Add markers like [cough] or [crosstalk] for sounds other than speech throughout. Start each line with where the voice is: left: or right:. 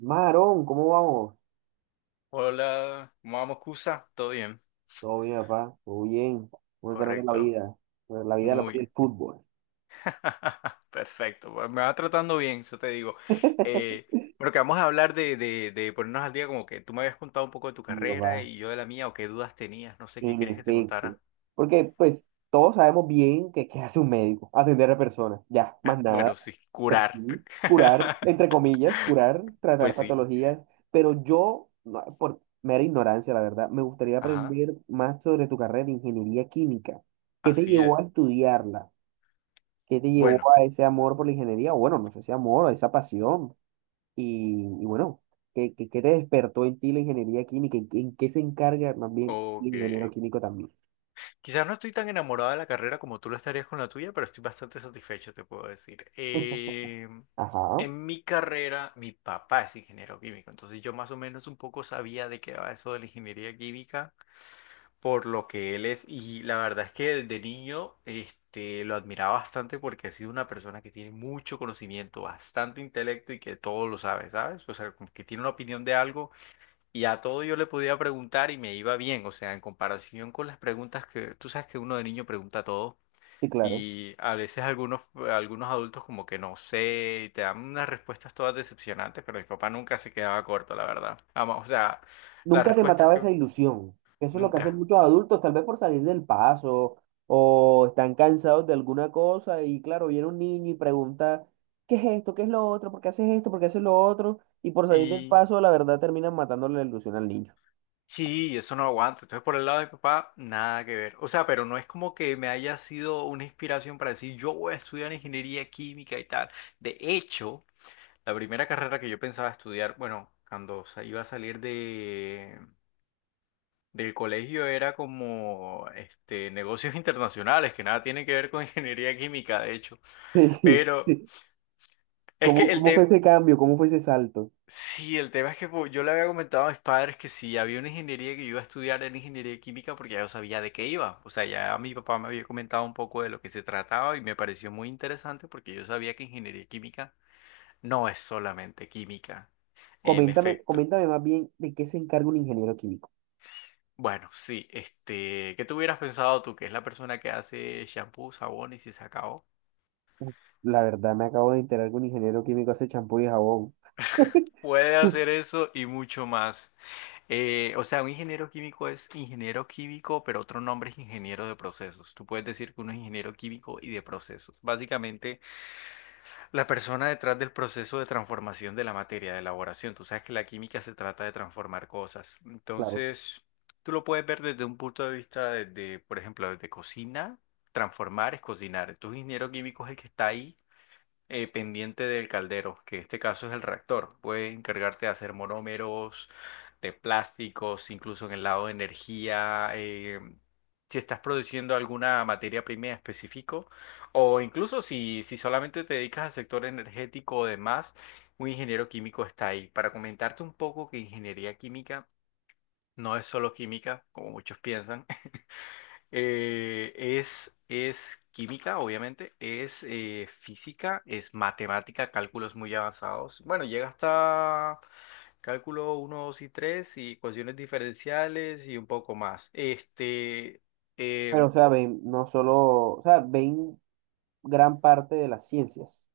right: Marón, ¿cómo vamos?
left: Hola, ¿cómo vamos, Cusa? ¿Todo bien?
right: Todo bien, papá, todo bien. ¿Cómo te trata la
left: Correcto.
right: vida? Pues, la vida la pone
left: Muy.
right: el fútbol.
left: [laughs] Perfecto. Bueno, me va tratando bien, eso te digo.
right: [laughs]
left: Eh, bueno, que vamos a hablar de ponernos al día, como que tú me habías contado un poco de tu
right: Sí,
left: carrera
right: papá,
left: y yo de la mía, o qué dudas tenías, no sé qué
right: en
left: querías que te
right: efecto.
left: contara.
right: Porque, pues, todos sabemos bien que qué hace un médico, atender a personas, ya, más
left: ¿Eh? Bueno,
right: nada.
left: sí,
right: Pues
left: curar.
right: sí, curar,
left: [laughs]
right: entre comillas, curar, tratar
left: Pues sí.
right: patologías. Pero yo, no, por mera ignorancia, la verdad, me gustaría
left: Ajá,
right: aprender más sobre tu carrera de ingeniería química. ¿Qué te
left: así es.
right: llevó a estudiarla? ¿Qué te llevó
left: Bueno,
right: a ese amor por la ingeniería? O bueno, no sé si amor, a esa pasión. Y bueno, ¿qué te despertó en ti la ingeniería química? En qué se encarga más bien
left: ok.
right: el ingeniero químico también?
left: Quizás no estoy tan enamorada de la carrera como tú lo estarías con la tuya, pero estoy bastante satisfecho, te puedo decir.
right: [laughs] Ajá,
left: En mi carrera, mi papá es ingeniero químico, entonces yo más o menos un poco sabía de qué va eso de la ingeniería química, por lo que él es, y la verdad es que desde niño este, lo admiraba bastante porque ha sido una persona que tiene mucho conocimiento, bastante intelecto y que todo lo sabe, ¿sabes? O sea, como que tiene una opinión de algo y a todo yo le podía preguntar y me iba bien, o sea, en comparación con las preguntas que tú sabes que uno de niño pregunta todo
right: sí, claro.
left: y a veces algunos adultos como que no sé, y te dan unas respuestas todas decepcionantes, pero mi papá nunca se quedaba corto, la verdad. Ama- o sea, las
right: Nunca te
left: respuestas
right: mataba
left: que
right: esa ilusión. Eso es lo que hacen
left: nunca.
right: muchos adultos, tal vez por salir del paso o están cansados de alguna cosa y claro, viene un niño y pregunta, ¿qué es esto? ¿Qué es lo otro? ¿Por qué haces esto? ¿Por qué haces lo otro? Y por salir del
left: Y
right: paso, la verdad, terminan matándole la ilusión al niño.
left: sí, eso no aguanto. Entonces, por el lado de mi papá, nada que ver. O sea, pero no es como que me haya sido una inspiración para decir, yo voy a estudiar ingeniería química y tal. De hecho... La primera carrera que yo pensaba estudiar, bueno, cuando sa- iba a salir de, del colegio era como este, negocios [laughs] internacionales, que nada tiene que ver con [laughs] ingeniería química, de hecho.
right: [laughs]
left: Pero
right: Sí.
left: es que
right: ¿Cómo,
left: el
right: cómo fue
left: tema,
right: ese cambio? ¿Cómo fue ese salto?
left: sí, el tema es que pues, yo le había comentado a mis padres que si había una ingeniería que yo iba a estudiar en ingeniería química porque ya yo sabía de qué iba. O sea, ya mi papá me había comentado un poco de lo que se trataba y me pareció muy interesante porque yo sabía que ingeniería química no es solamente química. En
right: Coméntame,
left: efecto.
right: coméntame más bien de qué se encarga un ingeniero químico.
left: Bueno, sí, este, ¿qué te hubieras pensado tú, que es la persona que hace shampoo, sabón y se acabó?
right: Uf, la verdad, me acabo de enterar que un ingeniero químico hace champú y jabón.
left: Puede hacer
right: [laughs]
left: eso y mucho más. O sea, un ingeniero químico es ingeniero químico, pero otro nombre es ingeniero de procesos. Tú puedes decir que uno es ingeniero químico y de procesos. Básicamente, la persona detrás del proceso de transformación de la materia, de elaboración. Tú sabes que la química se trata de transformar cosas.
right: Claro.
left: Entonces, tú lo puedes ver desde un punto de vista, desde, por ejemplo, desde cocina. Transformar es cocinar. Entonces, un ingeniero químico es el que está ahí pendiente del caldero, que en este caso es el reactor. Puedes encargarte de hacer monómeros, de plásticos, incluso en el lado de energía, si estás produciendo alguna materia prima en específico, o incluso si, si solamente te dedicas al sector energético o demás, un ingeniero químico está ahí. Para comentarte un poco que ingeniería química no es solo química, como muchos piensan. Es química, obviamente, es física, es matemática, cálculos muy avanzados. Bueno, llega hasta cálculo uno 2 y 3 y ecuaciones diferenciales y un poco más. Este,
right: Pero, o
left: em,
right: sea, ven, no solo, o sea, ven gran parte de las ciencias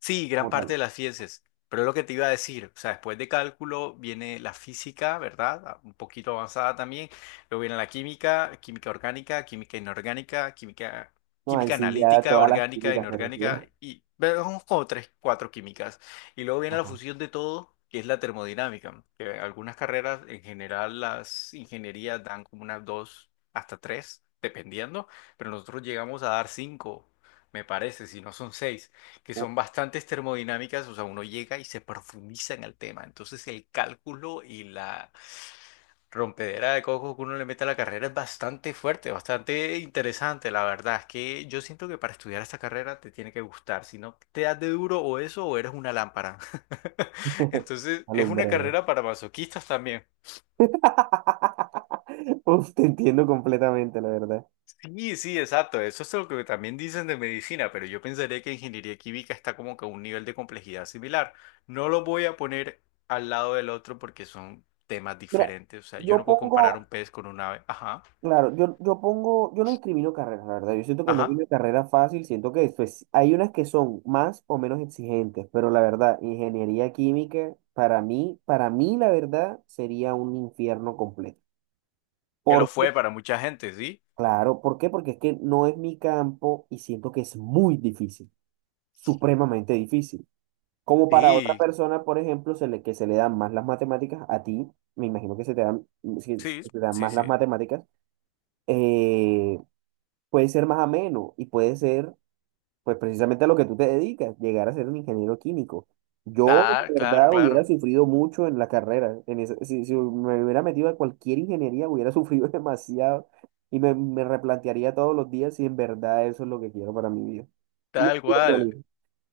left: sí, gran
right: como
left: parte
right: tal.
left: de las ciencias. Pero lo que te iba a decir, o sea, después de cálculo viene la física, ¿verdad? Ah, un poquito avanzada también. Luego viene la química, química orgánica, química inorgánica, química,
right: No, ahí
left: química
right: sí ya
left: analítica,
right: todas las
left: orgánica,
right: químicas me
left: inorgánica,
right: refiero.
left: y vamos como tres, cuatro químicas. Y luego viene la
right: Ajá.
left: fusión de todo, que es la termodinámica, que algunas carreras, en general, las ingenierías dan como unas dos hasta tres, dependiendo, pero nosotros llegamos a dar cinco, me parece, si no son seis, que son bastantes termodinámicas, o sea, uno llega y se profundiza en el tema. Entonces el cálculo y la rompedera de coco que uno le mete a la carrera es bastante fuerte, bastante interesante, la verdad. Es que yo siento que para estudiar esta carrera te tiene que gustar, si no te das de duro o eso o eres una lámpara. [laughs]
right: [laughs]
left: Entonces es una
right: Alumbrera.
left: carrera para masoquistas también.
right: [laughs] Uf, te entiendo completamente, la verdad.
left: Sí, sí, exacto. Eso es lo que también dicen de medicina, pero yo pensaría que ingeniería química está como que a un nivel de complejidad similar. No lo voy a poner al lado del otro porque son temas
right: Mira,
left: diferentes. O sea, yo
right: yo
left: no puedo comparar un
right: pongo,
left: pez con un ave. Ajá,
right: claro, yo pongo, yo no discrimino carreras, la verdad. Yo siento que no hay
left: ajá.
right: una carrera fácil, siento que pues, hay unas que son más o menos exigentes, pero la verdad, ingeniería química, para mí, la verdad, sería un infierno completo.
left: Que lo
right: ¿Por qué?
left: fue para mucha gente, ¿sí?
right: Claro, ¿por qué? Porque es que no es mi campo y siento que es muy difícil, supremamente difícil. Como para otra
left: Sí,
right: persona, por ejemplo, se le, que se le dan más las matemáticas, a ti, me imagino que se te dan, se-
left: sí,
right: se te dan
left: sí,
right: más las
left: sí.
right: matemáticas. eh, Puede ser más ameno y puede ser, pues precisamente a lo que tú te dedicas, llegar a ser un ingeniero químico. Yo,
left: Tal,
right: de
left: claro,
right: verdad, hubiera
left: claro.
right: sufrido mucho en la carrera. En esa- si, si me hubiera metido a cualquier ingeniería, hubiera sufrido [laughs] demasiado y me replantearía todos los días si en verdad eso es lo que quiero para mi vida. Y ya,
left: Tal cual.
right: bueno,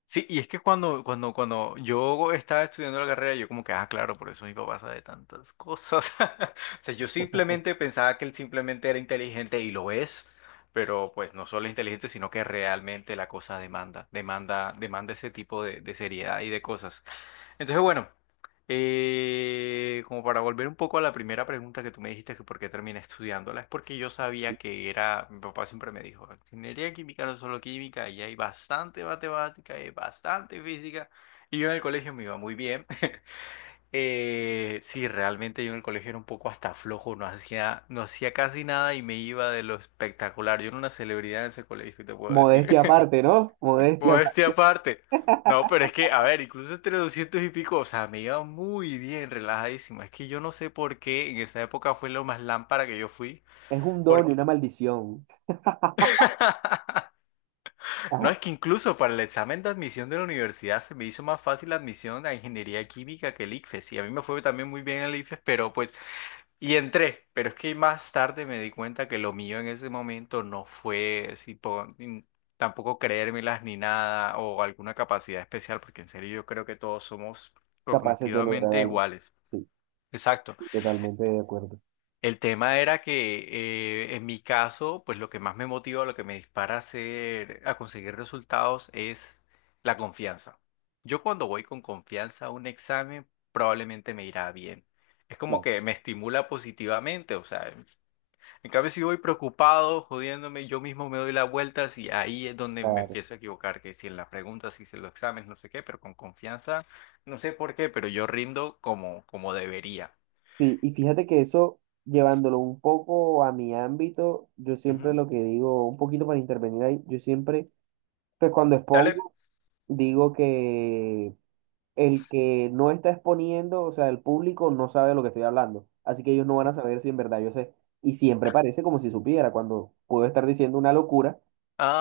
left: Sí, y es que cuando yo estaba estudiando la carrera, yo como que, ah, claro, por eso mi papá sabe tantas cosas. [laughs] O sea, yo simplemente pensaba que él simplemente era inteligente y lo es, pero pues no solo es inteligente, sino que realmente la cosa demanda, demanda, demanda ese tipo de seriedad y de cosas. Entonces, bueno. Como para volver un poco a la primera pregunta que tú me dijiste que por qué terminé estudiándola, es porque yo sabía que era, mi papá siempre me dijo, ingeniería química no es solo química, y hay bastante matemática, hay bastante física, y yo en el colegio me iba muy bien. [laughs] Sí, realmente yo en el colegio era un poco hasta flojo, no hacía casi nada y me iba de lo espectacular. Yo era una celebridad en ese colegio, te puedo decir.
right: modestia aparte, ¿no? Modestia
left: Modestia
right: aparte.
left: aparte. No, pero es que, a ver, incluso entre 200 y pico, o sea, me iba muy bien, relajadísimo. Es que yo no sé por qué en esa época fue lo más lámpara que yo fui.
right: Es un don y
left: Porque...
right: una maldición.
left: [laughs] No,
right: Ajá,
left: es que incluso para el examen de admisión de la universidad se me hizo más fácil la admisión a ingeniería química que el ICFES. Y a mí me fue también muy bien el ICFES, pero pues y entré, pero es que más tarde me di cuenta que lo mío en ese momento no fue así, po- ni- tampoco creérmelas ni nada o alguna capacidad especial, porque en serio yo creo que todos somos
right: capaces de lograr
left: cognitivamente
right: algo.
left: iguales.
right: Sí,
left: Exacto.
right: totalmente de acuerdo.
left: El tema era que en mi caso, pues lo que más me motiva, lo que me dispara a hacer, a conseguir resultados es la confianza. Yo cuando voy con confianza a un examen, probablemente me irá bien. Es como que me estimula positivamente, o sea, en cambio, si voy preocupado, jodiéndome, yo mismo me doy las vueltas y ahí es donde me
right: Claro.
left: empiezo a equivocar, que si en las preguntas, si en los exámenes, no sé qué, pero con confianza, no sé por qué, pero yo rindo como, como debería.
right: Sí, y fíjate que eso, llevándolo un poco a mi ámbito, yo siempre
left: Ujú.
right: lo que digo, un poquito para intervenir ahí, yo siempre, pues cuando
left: Dale.
right: expongo, digo que el que no está exponiendo, o sea, el público no sabe de lo que estoy hablando, así que ellos no van a saber si en verdad yo sé. Y siempre parece como si supiera, cuando puedo estar diciendo una locura.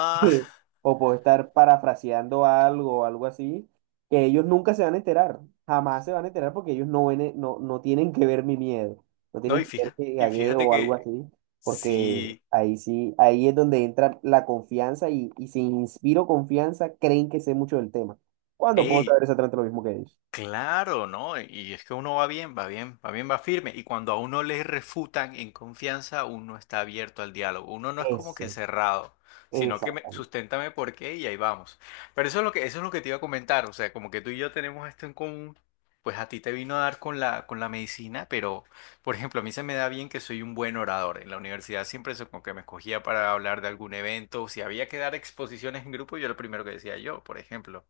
right: [laughs] Sí. O puedo estar parafraseando algo o algo así, que ellos nunca se van a enterar, jamás se van a enterar porque ellos no ven, e- no, no tienen que ver mi miedo, no
left: [laughs] no,
right: tienen que ver que
left: y
right: gagueo
left: fíjate
right: o algo
left: que
right: así, porque
left: si,
right: ahí sí, ahí es donde entra la confianza y si inspiro confianza, creen que sé mucho del tema. ¿Cuándo puedo saber exactamente lo mismo que ellos?
left: claro, ¿no? Y es que uno va bien, va bien, va bien, va firme. Y cuando a uno le refutan en confianza, uno está abierto al diálogo. Uno no es como que
right: Exacto,
left: cerrado, sino que me,
right: exactamente,
left: susténtame por qué y ahí vamos. Pero eso es lo que, eso es lo que te iba a comentar. O sea, como que tú y yo tenemos esto en común, pues a ti te vino a dar con la medicina, pero, por ejemplo, a mí se me da bien que soy un buen orador. En la universidad siempre eso como que me escogía para hablar de algún evento. Si había que dar exposiciones en grupo, yo era el primero que decía yo, por ejemplo.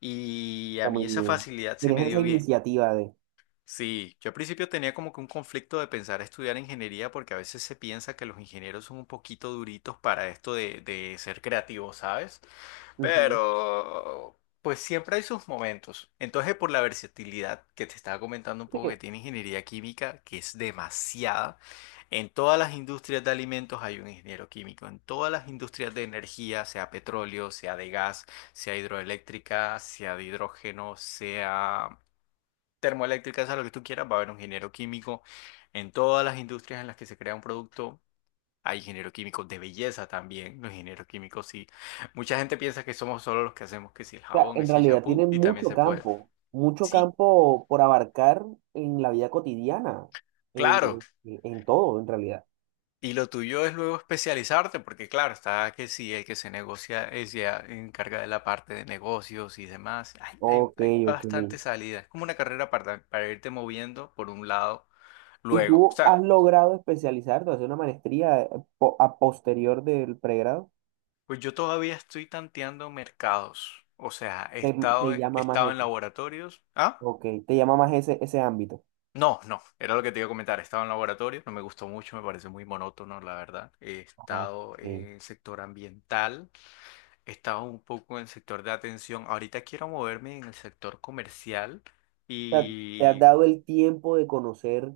left: Y a
right: está
left: mí
right: muy
left: esa
right: bien.
left: facilidad se me
right: Tienes esa
left: dio bien.
right: iniciativa de...
left: Sí, yo al principio tenía como que un conflicto de pensar estudiar ingeniería porque a veces se piensa que los ingenieros son un poquito duritos para esto de ser creativos, ¿sabes?
right: Ujú.
left: Pero, pues siempre hay sus momentos. Entonces, por la versatilidad que te estaba comentando un poco que tiene ingeniería química, que es demasiada, en todas las industrias de alimentos hay un ingeniero químico, en todas las industrias de energía, sea petróleo, sea de gas, sea hidroeléctrica, sea de hidrógeno, sea termoeléctrica, sea lo que tú quieras, va a haber un ingeniero químico. En todas las industrias en las que se crea un producto. Hay ingeniero químico de belleza también, los ingenieros químicos sí. Mucha gente piensa que somos solo los que hacemos que si el
right: Sea,
left: jabón, que
right: en
left: si el
right: realidad tiene
left: champú y también se puede.
right: mucho
left: Sí,
right: campo por abarcar en la vida cotidiana,
left: claro.
right: en todo, en realidad.
left: Y lo tuyo es luego especializarte, porque claro, está que sí, el que se negocia, es ya encarga de la parte de negocios y demás. Hay, hay,
right: Ok,
left: hay
right: ok.
left: bastante salida. Es como una carrera para irte moviendo por un lado
right: ¿Y
left: luego. O
right: tú has
left: sea,
right: logrado especializarte, hacer una maestría po- a posterior del pregrado?
left: pues yo todavía estoy tanteando mercados. O sea,
right: ¿Te, te
left: he
right: llama más
left: estado en
right: ese...
left: laboratorios. ¿Ah?
right: Ok, te llama más ese, ese ámbito.
left: No, no, era lo que te iba a comentar. He estado en laboratorio, no me gustó mucho, me parece muy monótono, la verdad. He
right: Ajá. Ok.
left: estado
right: O
left: en el sector ambiental, he estado un poco en el sector de atención. Ahorita quiero moverme en el sector comercial
right: sea, te has
left: y
right: dado el tiempo de conocer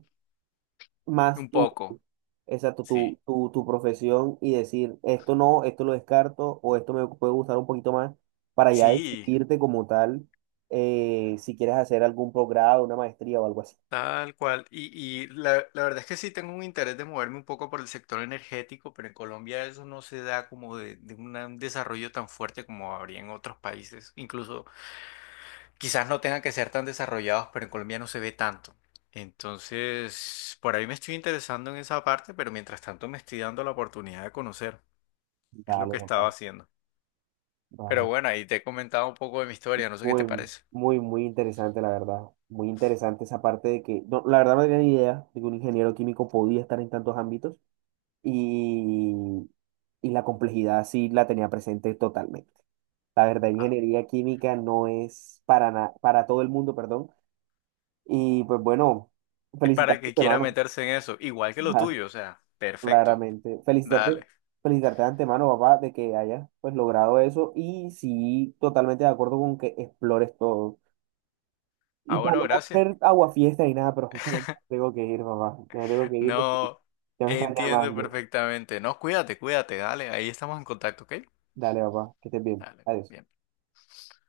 right: más...
left: un poco,
right: Exacto,
left: sí.
right: tu profesión y decir, esto no, esto lo descarto o esto me puede gustar un poquito más, para ya
left: Sí,
right: decidirte como tal, si quieres hacer algún progrado, una maestría o algo así.
left: tal cual. Y la, la verdad es que sí tengo un interés de moverme un poco por el sector energético, pero en Colombia eso no se da como de un desarrollo tan fuerte como habría en otros países, incluso quizás no tengan que ser tan desarrollados, pero en Colombia no se ve tanto. Entonces, por ahí me estoy interesando en esa parte, pero mientras tanto me estoy dando la oportunidad de conocer. Es lo
right: Vale,
left: que estaba
right: papá.
left: haciendo. Pero
right: Vale.
left: bueno, ahí te he comentado un poco de mi historia, no sé qué te
right: Muy,
left: parece.
right: muy, muy interesante, la verdad. Muy interesante esa parte de que, no, la verdad no tenía ni idea de que un ingeniero químico podía estar en tantos ámbitos y, y la complejidad sí la tenía presente totalmente. La verdad,
left: Ah,
right: ingeniería química no es para, na- para todo el mundo, perdón. Y pues bueno,
left: es para el
right: felicitarte de
left: que quiera
right: antemano,
left: meterse en eso, igual que lo
right: [laughs]
left: tuyo, o sea, perfecto.
right: claramente. Felicitarte,
left: Dale.
right: felicitarte de antemano, papá, de que hayas pues logrado eso. Y sí, totalmente de acuerdo con que explores todo. Y
left: Ah,
right: para
left: bueno,
right: no
left: gracias.
right: hacer aguafiesta y nada, pero justamente ya tengo que ir, papá. Ya tengo
left: [laughs]
right: que ir porque
left: No,
right: ya me están
left: entiendo
right: llamando.
left: perfectamente. No, cuídate, cuídate, dale, ahí estamos en contacto, ¿ok?
right: Dale, papá, que estés bien.
left: Dale.
right: Adiós.
left: Bien.